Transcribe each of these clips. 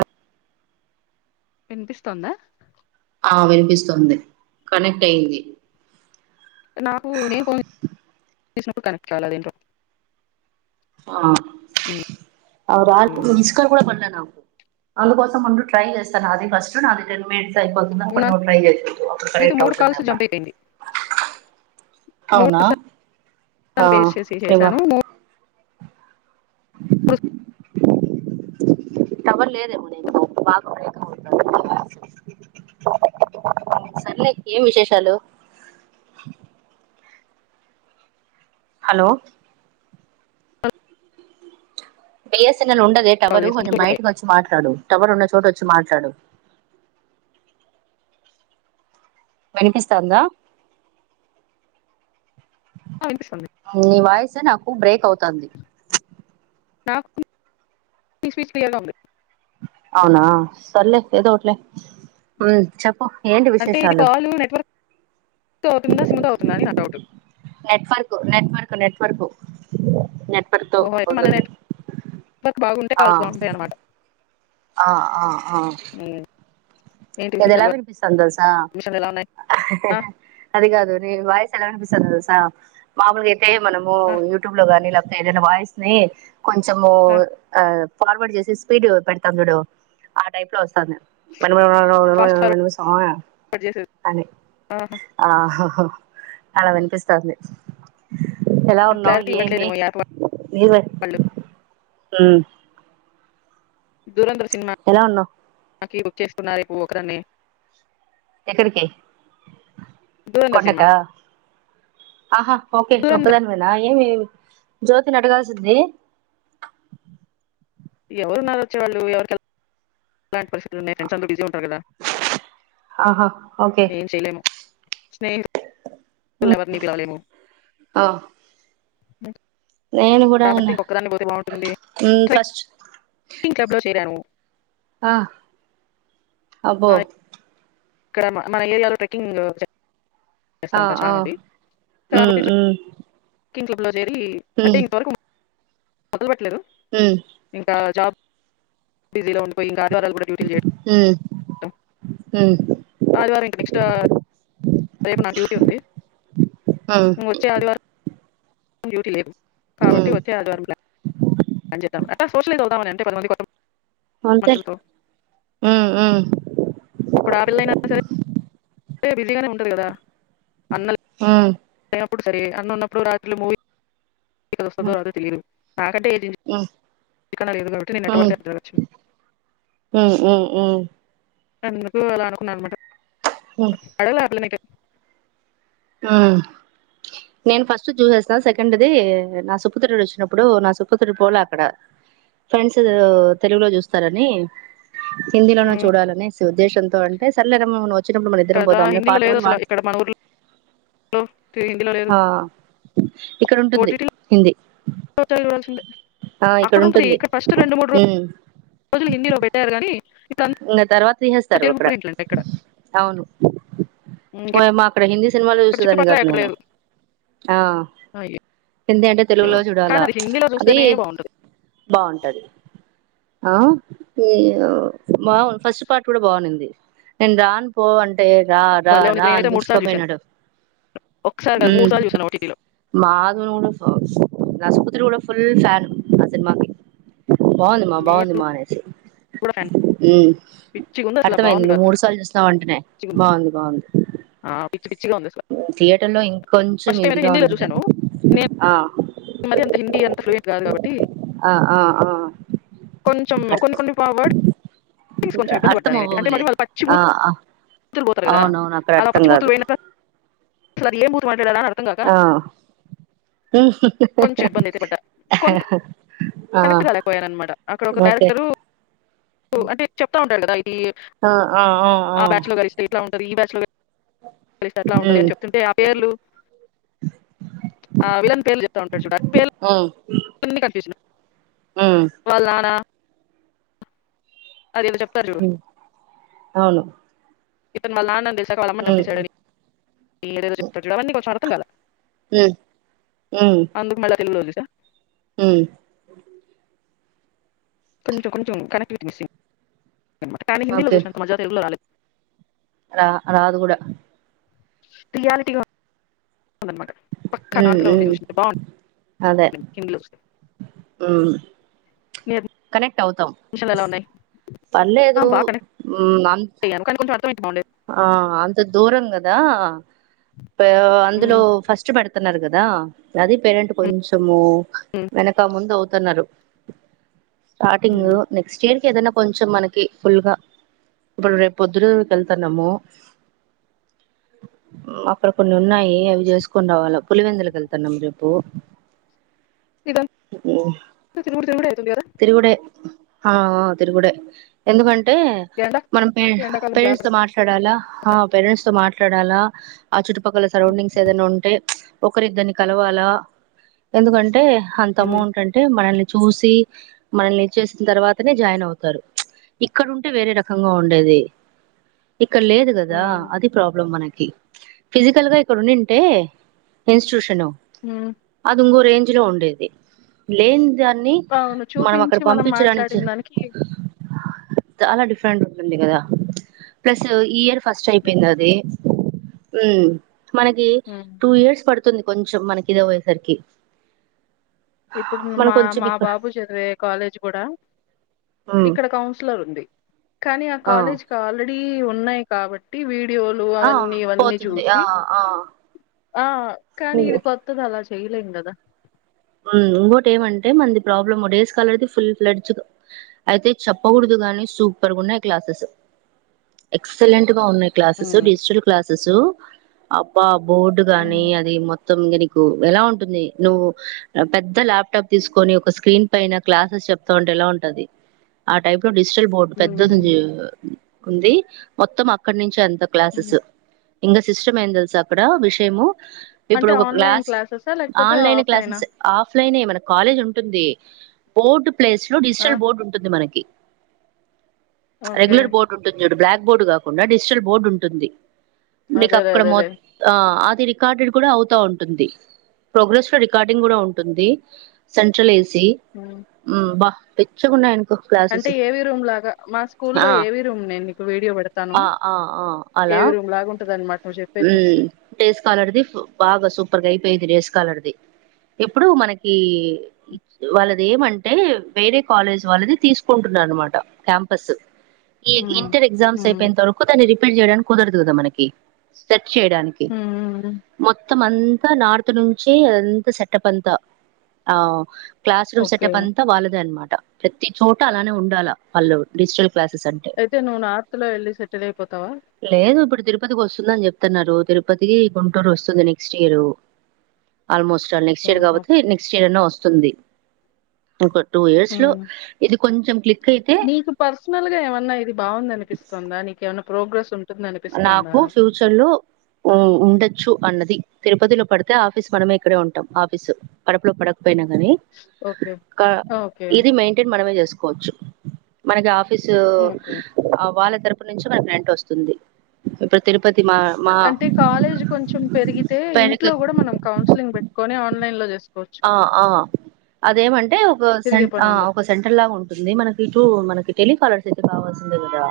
అర్ వినిపిస్తోందా ఆ వినిపిస్తుంది కనెక్ట్ అయ్యింది నాకు నే ఫోన్ చేసినప్పుడు కనెక్ట్ కాల అదేంటో [unintelligible] ఔ రాసాముందు ట్రై చేస్తాను అది ఫస్ట్ నాది టెన్ మిట్స్ అయిపోతుంద అప్పుడు నువ్ ట్రై చేసేయ్ అప్పుడు నాదైతే కరెక్ట్ మూడు అవుతుంది కాల్స్ అమ్మ జంప్ అయిపోయింది అవునా మూడు అ సార్లు పేస్ట్ చేసి ఇగో చేశాను మూడు టవర్ లేదేమో లే [inaudible] సర్లే ఏం విశేషాలు హలో బేస్ చిన్న ఉండేదే కాల్ టవరు కొెంచం చేసినప్పుడు పడ్డాయి బయటకు వచ్చి మాట్లాడు టవర్ ఉన్న చోట వచ్చి మాట్లాడు వినిపిస్తోందా ఆ వినిపిస్తుంది నివాయిస్ నాకు బ్రేక్ అవు తంది నాకు ఈ స్వీట్ తియ్యగా ఉంది అవునా సర్లే ఏదో ఓట్లే అంటే ఇది విశేషాలు కాల్ నెట్వర్క్ అవుతుందా స్మూత్ అవుతుందా అని నా డౌట్ నెట్వర్క్ నెట్వర్క్ నెట్వర్క్ నే [inaudible] ఆ అనమాట ఆ ఆ ఆ ఏంటి ఇది ఎలా విశేషాలు వినిపిస్తుంది తెల్సా మిషన్లు ఎలా ఉన్నాయి ఆ, అది కాదు నీ వాయిస్ ఎలా వినిపిస్తుంది తెల్సా మామలుగ అయితే మనము ఆ, యూట్యూబ్ లో వన్నిలా ఏదని వాయిస్ నీ కొంచము ఆ ఫార్వర్డ్ చేసి స్పీడ్ పెడతాం చూడు ఆ టైప్ లో వస్తంది మన అ ఫాస్ట్ ఫార్వర్డ్ ఆ సా చేసేది అని ఆహా, అ అలా వినిపిస్తోంది ఎలా ఉన్నావ్ క్లారిటీ ఏమి ఇవ్వట్లేదేమో ఈ యాప్ యువర్ వాళ్ళు ఉం దురందర్ సినిమా ఎలా ఉన్నావు నాకి బుక్ చేసుకున్నా అయిపోవ్ ఒకన్ని ఎక్కడికి దూరంధర్ సినిమా కొండకా ఆహా ఓకే దూరంధర్ ఒకదానివేనా ఏమి ఏ మీ జ్యోతి ని ఎట కాల్స్ద్ది ఎవరున్నారు వచ్చే వాళ్ళు ఎవరికి [inaudible] ఆహా ఓకే స్నే లవర్లి కలేము ఆ [unintelligible] నేను కూడా కాబట్టి అన్న ఇంకొక్కదాన్ని పోతే బాగుంటుంది మ్మ్ ట్రెక్ ఫస్ట్ ట్రెక్కి క్లబ్ లో చేరాను ఆ ఆ, అబ్బో ఇక్కడ మా మన ఏరియాలో ట్రెక్కింగ్ చే ఆ ఆ ఉ ఉ [unintelligible] తిరిగి అంటే ఇతురకమా చదవట్లేదు మ్మ్ ఇంకా జాబ్ బిజీలో ఉండిపోయి ఇంకా ఆది వారాలు కూడా డ్యూటిల్ చేయంటం మ్మ్ టం మ్మ్ ఆదివారం ఇంకా నెక్స్ట్ రేపు నా డ్యూటీ ఉంది మ్మ్ ఉమ్ మ్మ్ వచ్చే ఆదివారం డ్యూటీ లేదు కాబట్టి మ్మ్ వచ్చే ఆదివారం ప్లాన్ ప్లాన్ చేద్దాం అంటే సోషల్ [inaudible] కొంతమంది కోసం అంతే ఉ ఉ అంటే బిజిగానే ఉండదు కదా అన్నలే ఆ ప్పుడు సరే అన్న ఉన్నప్పుడు రాత్రిలు మూవీ ఇది వస్తాదో మ్మ్ రాదో తెలిదు నాకంటే ఏది మ్మ్ లేదు [inaudible] కాబట్టి నేను మ్మ్ ఎట్వడితే తిరగొచ్చు మ్మ్ మ్మ్ అందుకు అలా అనుకున్న అన్నమాట మ్మ్ అడగల ఆ పిల్లనైతే ఉమ్ నేను ఫస్ట్ చూసేస్త. సెకండ్ది నా సుపుత్రుడు వచ్చినప్పుడు, నా సుపుత్రుడు పోలే అక్కడ ఫ్రెండ్స్ తెలుగులో చూస్తారని హిందీలోన "ఉమ్, చూడాలనేసి ఉద్దేశంతో అంటే సరేలే రమ్మన్ చిన్నప్పుడు మన ఇద్దరం కదా పొదంలే హిందీలో పార్ట్ లేదు వన్ అసలు పార్ట్ ఇక్కడ మన ఊర్లో తి- హిందీలో లేదు ఆ ఇక్కడ ఉంటుంది ఓటీటీలో హిందీ [inaudible] చూడాల్సిందే అక్కడ ఉంటుంది ఇక్కడ ఫస్ట్ రెండు మూడు రో రోజులు హిందీలో పెట్టారు కానీ ఇంకా తర్వాత తీసేస్తారు తెలుగు అక్కడ. ప్రింట్లు అంట ఇక్కడ అవును ఇంకెక్కడ ఓయమ్మ అక్కడ హిందీ సినిమాలు చూస్తుదని చుట్టుపక్కల కదా ఎక్కడ నేను లేదు ఆ అయ్యో ఎంది అంటే తెలుగులో కానీ చూడాలా అది హిందీలో అది చూస్తేనే బాగుంటుంది బాగుంటది ఆహ్ నేను. బావుంద్, ఫస్ట్ పార్ట్ కూడా బాఉనింది. నేను రాను పో అంటే. అంటే రా రా భలే ఉంది రా అని నేనైతే మూడు సార్లు చూశాను గుంజుకుపోయినాడు. ఒకసారి కాదు మూడు హ్మ్, సార్లు చూశాను ఓటీటీలో [unintelligible] మదలుండొచ్చు. నా సుపుత్రుడు, కూడా ఫుల్ ఫ్యాన్ ఆ సినిమాకి. బావుంది మా, బావుంది నేను మా అనేసి. కూడా ఫ్యాన్ ఉమ్హ్, పిచ్చిగా ఉంది అసలు అర్థమయ్యింది. బాగుంది కాదు నువ్వు మూడు సార్లు చూస్తావ్ అంటనే. ఆ పిచ్చి పిచ్చిగా ఉంది అసలు థియేటర్ లో ఇంకొంచెం ఫస్ట్ టైం ఇదిగా ఉంది ఆ మరి అంత హిందీ అంతా ఫ్లూయెంట్ రాదు కాబట్ టి ఆ ఆ ఆ కొంచం కొన్ని కొన్ని పావడ్ [unintelligible] అంటే గా, అర్థం అవవులే. ఆ హా! బూతులు పోతారు కదా! అవునవును, అక్కడ అర్థం కాదు? అసలే ఏం, బూతు వడ. అలా ఎలా అని అర్థం కాక, ఆ కొంచెం ఇబ్బంది అయితే పడ్డా. కొంత, ఆ కనెక్ట్ కలెక్టర్ పోయాను అనమాట. అక్కడ ఒక ఓకే క్యారెక్టర్ అంటే చెప్తా ఉంటరు కదా. ఇది ఆ ఆ ఆ. ఆ బ్యాచ్‌లో, గాలిస్తే ఇట్లా ఉన్. ఉంటది, ఈ బ్యాచ్ లో. కలిస్తే ఎట్లా ఉంటది ఉమ్ చెప్తుంటే, ఆ పేర్లు, ఆ విలన్ పేర్లు చెప్తా ఉంటడు చూడు. ఆ పేర్లు ఉమ్ అని కన్ఫ్యూజన్. ఉమ్ వాళ్ల నాన్న. అది ఏదో చెప్తరు చూడు. ఉమ్ అవును ఈతను, వాళ్ల నాన్న అని ఉమ్ తెల్స్. [unintelligible] [unintelligible] హు ఉ మళ్ళా తెలుగులో చూసా. అ కొన్నించ కొ చ కపిటిసి కానీ ఓకే హిీలోదుూ మా మ ఎాల రా రాదు కూడా రియాలిటీ మ పక్కా నా ఉమ్ తలా ఉమ్ చూషబా [unintelligible] ఆ కనెక్ట్ మషన్లు ఎలా ఉన్నాయి ఆ! పల్లేదు బా కనెక్ట్ నన్ అయ్యాను. కానీ కొంచెం అర్థమైతే బావుండేది. ఆ అంత దూరంగా అద దా అందులో హ్మ్. ఫస్ట్ పడుత పత్తనడుకుదా అది పేరట్ హ్మ్. కొంచము హ్మ్. వెనాక ముందు స్తూన్నారు స్టార్టింగ్ హ్మ్. నెక్స్ట్ ఇయర్ ఏదైనా కొంచెం మనకి ఫుల్ గా ఇప్పుడు రేపు పొద్దు న్నాము అక్కడ కొన్ని ఉన్నాయి అవి చేసుకుని రావాల పులివెందులక వెళ్తున్నాము రేపు ఇదంతా తిరుగుడు తిరుగుడే అయితుంది గదా! తిరుగూడే ఆ తిరుగూడ ఎందుకంట హ్మ్ ఎండ మనం ఎండాకాలం పే చేస్తే జాగ్రత్త. మాట్లాడాలా పేరంట్స్ మాట్లా చడాల ఆ చుట్టుపక్కల సరౌండింగ్స్ ఏదైనా ఉంటే ఒకరిద్దర్ని కలవాలా ఎందుకంటే. అంత హ్మ్. అమౌంట్, అంటే మనల్ని. చూసి మనల్ని ఈజేసిన తర్వాతే జాయిన్ అవ్తారు. ఇక్కడ ఉంటే వేరే రకంగా ఉండేది. ఇక్కడ లేదు కదా? హ్మ్. అది ప్రాబ్లమ్ మనకి. కి, ఫిజికల్ గా ఇక్కడ ఉందింటే, ఇన్‌స్టిట్యూషన్ ను హ్మ్. అది ఇంకో రేంజ్. మజిలో ఉండేది లెండే ఆ. అవును, చూపించి మనం మాట్లాడిన్ దానికి. చాలా డిఫరెంట్ ఉంటుంది కదా ప్లస్ ఇయర్ ఫస్ట్ అయిపోయింది అది అ మనకి హ్మ్. టూ ఇయర్స్ పడుతుంది అవుతుంది కొంచెం మనకి కింద పోయేసరికి ఇప్పుడు మా మా బాబు చదివే కాలేజ్ కూడా ఉమ్ ఇక్కడ కౌన్సిలర్ ఉంది. కానీ, ఆ కాలేజ్ క ఆల్రెడీ ఉన్. ఉన్నాయి కాబట్టి వీడ. మేవోలు ఆ అవన్నీ ఇవన్నీ పోతుంది ఆ జూసి, ఆ ఆ కానీ ఉమ్ ఇది కొత్తది అలా. చేయలేం కదా? ఉమ్మ్, ఇంకోటి ఏమంటే మాది ప్రాబ్లమ్ డేస్ స్కాలర్‌ది ఫుల్ ఫ్లెడ్జ్‌గా అయితే చెప్పకూడదు గానీ సూపర్‌గా ఉన్నాయి క్లాసెస్ ఎక్సలెంట్. గా ఉన్నాయి క్లాసెస్ ఉమ్ డిజిటల్ క్లాసెస్ అబ్బా బోర్డు గాని ఉమ్ అది మొత్తం దనికి ఎలా ఉంటుంది నువ్వు పెద్ద ల్యాప్టాప్ తీసుకొని ఒక స్క్రీన్ పైన క్లాసెస్ చెప్తా ఉంటే ఎలా ఉంటది ఆ టైప్ లో కుశల్ బోర్డు పెద్ద ఉహు ఉంది. మొత్తం అక్కడి నుంచి ఎంత ఉమ్ క్లాసేస్ ఇంగ సిస్టం ఏయిందల్ తెలుసా అక్కడ విషయము ఇప్పుడు అంటే ఒక ఆన్లైన్ క్లాస్ క్లాసెసా లేకపోతే ఆఫ్లైనా అస్సలు ఏ మైనా కాలేజ్ ఉంటుంది. బోర్డు ప్లేస్ లో ఆ డిజిటల్ బోర్డు ఉంటుంది. మనకి ఓకే రెగ్యులర్ బోర్డు ఉంటుంది చూడు బ్లాక్ బోర్డు కాకుండా డిజిటల్ బోర్డు ఉంటుంది నీకు అదేలే అక్కడ అదేలే మొత్త ఆ రికార్డెడ్ కూడా అవుతా ఉంటుంది ప్రోగ్రెస్ లో రికార్ ఉంటుంది సెంట్రల్ సి ఉమ్ బ పిచాగుండ అంటే క్లాసెస్ ఏవి రూమ్ లాగా మా స్కూల్లో ఆ ఏవి రూమ్ నేను నీకు వీడియో పెడతాను ఆ ఆ అలా ఏవి రూమ్ లాగా ఉంటది అనమాట నువ్వు చెప్పేది చూస్తే డేస్ కలర్ది బాగా సూపర్గా అయిపోయిది డేస్ కలర్ది ఎప్పుడు మనకి ఇ వాళ్ళ అదేమంటే వేరే కాలేజ్ వాళ్ళది తీసుకుంటున్ననమాట క్యాంపస్ ఈ ఉమ్ ఇంటర్ ఎగ్జామ్స్ ఉమ్ అయిపోయింత వరకు దాన్ని రి పెళ్ళి చెయ్యడానికి కుదరదు కదా మనకి చేయడానికి ఉమ్ మొత్తం మొత్తం అంతా నార్త్ నుంచి అదంత సెట్ ట్టపంత ఆ క్లాస్ రూమ్ ఓకే సెటప్ అంత వాళ్ళదే అనమాట ప్రతి చోట అలానే ఉండాలా వాళ్ళు డిజిటల్ క్లాసెస్ అంటే అయితే నువ్వు నార్త్ లో వెళ్ళి సెటిల్ అయిపోతావా లేదు ఇప్పుడు తిరుపతికి వస్తుందని చెప్తున్నారు తిరుపతికి గుంటూరు వస్తుంది next year almost next year ఆహా కాబతే నెస్ట్ ఇర్ అనాస్త వస్తుంది ఇంకోట్ టూ ఇయర్స్ లో ఉమ్ ఇది కొంచెం క్లి నీకు పర్సనల్ గా ఏమన్నా ఇది బాగుంద అనిపిస్తుందా నీకేమన్నా ప్రోగ్రెస్ంట నాకు ఫ్యూచర్ లో ఉ ఉండొచ్చు అన్నది తిరుపతిలో పడితే ఆఫీస్ మనమే ఇక్కడే ఉంటాం ఆఫీసు పడపలో పడకు పోయినా కానీ ఓకే ఓకే ఇది క మెయింటైన్ మనమే చేసుకోవచ్చు మన జాబ్ ఫీసు ఓకే. ఆ వాళ్ళ తరూప్ అప్పటి నుంచి మనకి రెంట్ వస్తుంది ఇప్పుడు తిరుపతి మా మా అంటే కాలేజ్ కొంచెం పెరిగితే పెనక ఇంట్లో కూడా మనం కౌన్సిలింగ్ పెట్టుకొని ఆన్లై లో చేస్ ఆ ఆ అదేమంటే ఒక సె తిరిగే ఆ పనుండదు. ఒక సెంటర్ లాగా ఉంటుంది మనకి ఇటు మనకి టెలికాలర్స్ అయితే కావాల్సిందిే కదా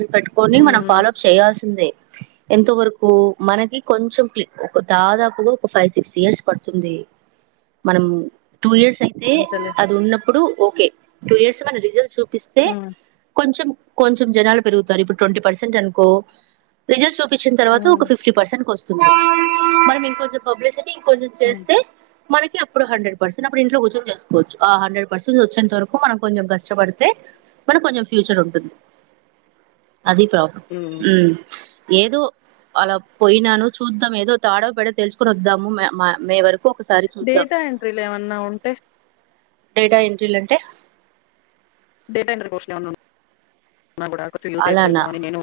ని పెట్టుకొని హ్మ్. మనం హ్మ్. ఫాలో అప్ చేయాల్సిందే ఎంత వరకు మనకి కొంచెం ఒక దాదాపుగా ఒక ఫైవ్ సిక్స్ ఇయర్స్ పడుతుంది మనం టూ ఇయర్స్ అయితే అంతేలే. అది ఉన్నప్పుడు ఓకే టూ ఇయర్స్ మ రిజల్ట్ూ పిస్తే హ్మ్. కొంచెం కొంచెం జనాలు పెరుగుతారు ఇప్పుడు ట్వంటీ పర్సెంట్ అనుకో రిజల్ట్స్ వచ్చిన్ తర్వాత ఒక హ్మ్. ఫిఫ్టి పర్సెంట్ కి వస్త మరి మేమ్ కొంచం పబ్లిసిటీ కొంచెం హ్మ్. చేస్తే మనకి అప్పుడు హండ్రెడ్ పర్సెంట్ అప్పుడు ఇంట్లో కూర్చోని చేసుకోవచ్చు ఆ హండ్రెడ్ పర్సెంట్ వచ్చేంత వరకు మనం కొంచెం కష్టపడితే మనం కొంచెం ఫ్యూచర్ ఉంటుంది అది ప్రాబ్లమ్ హ్మ్. ఏదో అలా పోయినాను చూద్దాం ఏదో తాడో పెడ తెలుసుకొని వద్దాము మే వరకు ఒకసారి చూద్దాం డేటా ఎంట్రీలు ఏమన్నా ఉంటే డేడా ఎంట్రీలు అంటే డేటా ఎంటర్ పొజీషన్ ఏమన్న ఉంద్ నా కూడా అక్క చూసేస్తేమో అలానా అని నేను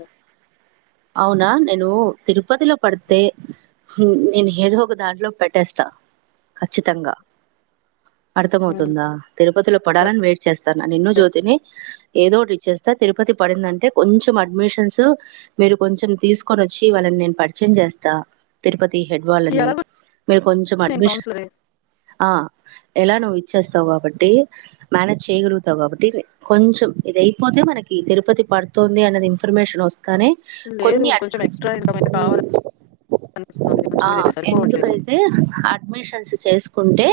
అవునా నేను తిరుపతిలో పడితే నేను ఏదో ఒక దాంట్లో పెట్టేస్తా ఖచ్చితంగా అర్థ హ్మ్. అవుతుంద తిరుపతిలో పడాలని వెయిట్ చేస్తాను నిన్ను జ్యోతిని ఏదోకటి ఇచ్చేస్తా తిరుపతి పడింద అంటే కొంచెం అడ్మిషన్స్ మీరు కొంచెం తీసుకొని వచ్చి వాళ్ళని నేను పరిచయం చేస్తా తిరుపతి టి హెడ్ వాళ్ళని ఎలాగో మీరు కొంచెం నేను అడ్మిషన్ కౌన్సిలరే. ఆ ఎలా నువ్వు ఇచ్చేస్తావు కాబట్టి మ్యానేజ్ చేయగలుగుతావు కాబట్టి కొంచెం ఇదయిపోతే మనకి తిరుపతి పాడు తుంది అన్నది ఇన్ఫర్మేషన్ వస్తుంది కానీ లేదు కొన్ని అ కొంచెం ఎక్స్‌ట్రా ఇన్‌కమ్ అయితే కావాలనిపిస్తోంది. కొంచెం ఆ ఇదైతే సరిపోవట్లేదు. ఎందుకంటె అడ్మిషన్స్ చేసుకుంటే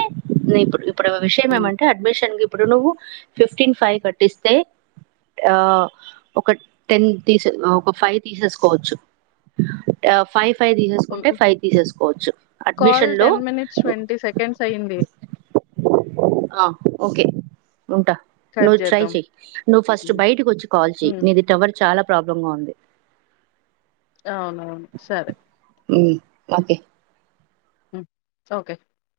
ఇప్పుడు ఇప్పుడు విషయం హ్మ్. ఏమంటే అడ్మిషన్ కి ఇప్పుడు నువ్వు ఫిఫ్టీన్ ఫైవ్ కట్టిసై ఆ ఒక టెన్ తీస ఒక ఫైవ్ తీసేసుకోవచ్చు ఫైవ్ ఫైవ్ తీసేసుకుంటే హ్మ్. ఫైవ్ తీసేసుకోవచ్చు కాల్ అడ్మిషన్ లో మినిట్స్ సెకండ్స్ అయింది. ఓకె ఉంట కట్ నువ్వు ట్రై జేద్దాం. చెయి నువ్వు ఫస్ట్ హ్మ్. బయటకి వచ్చి కాల్ చెయి హ్మ్. నీది టవల్ చాలా ప్రాబ్లంగా ఉంది అవునవును సరె ఉమ్ ఒకే ఓకె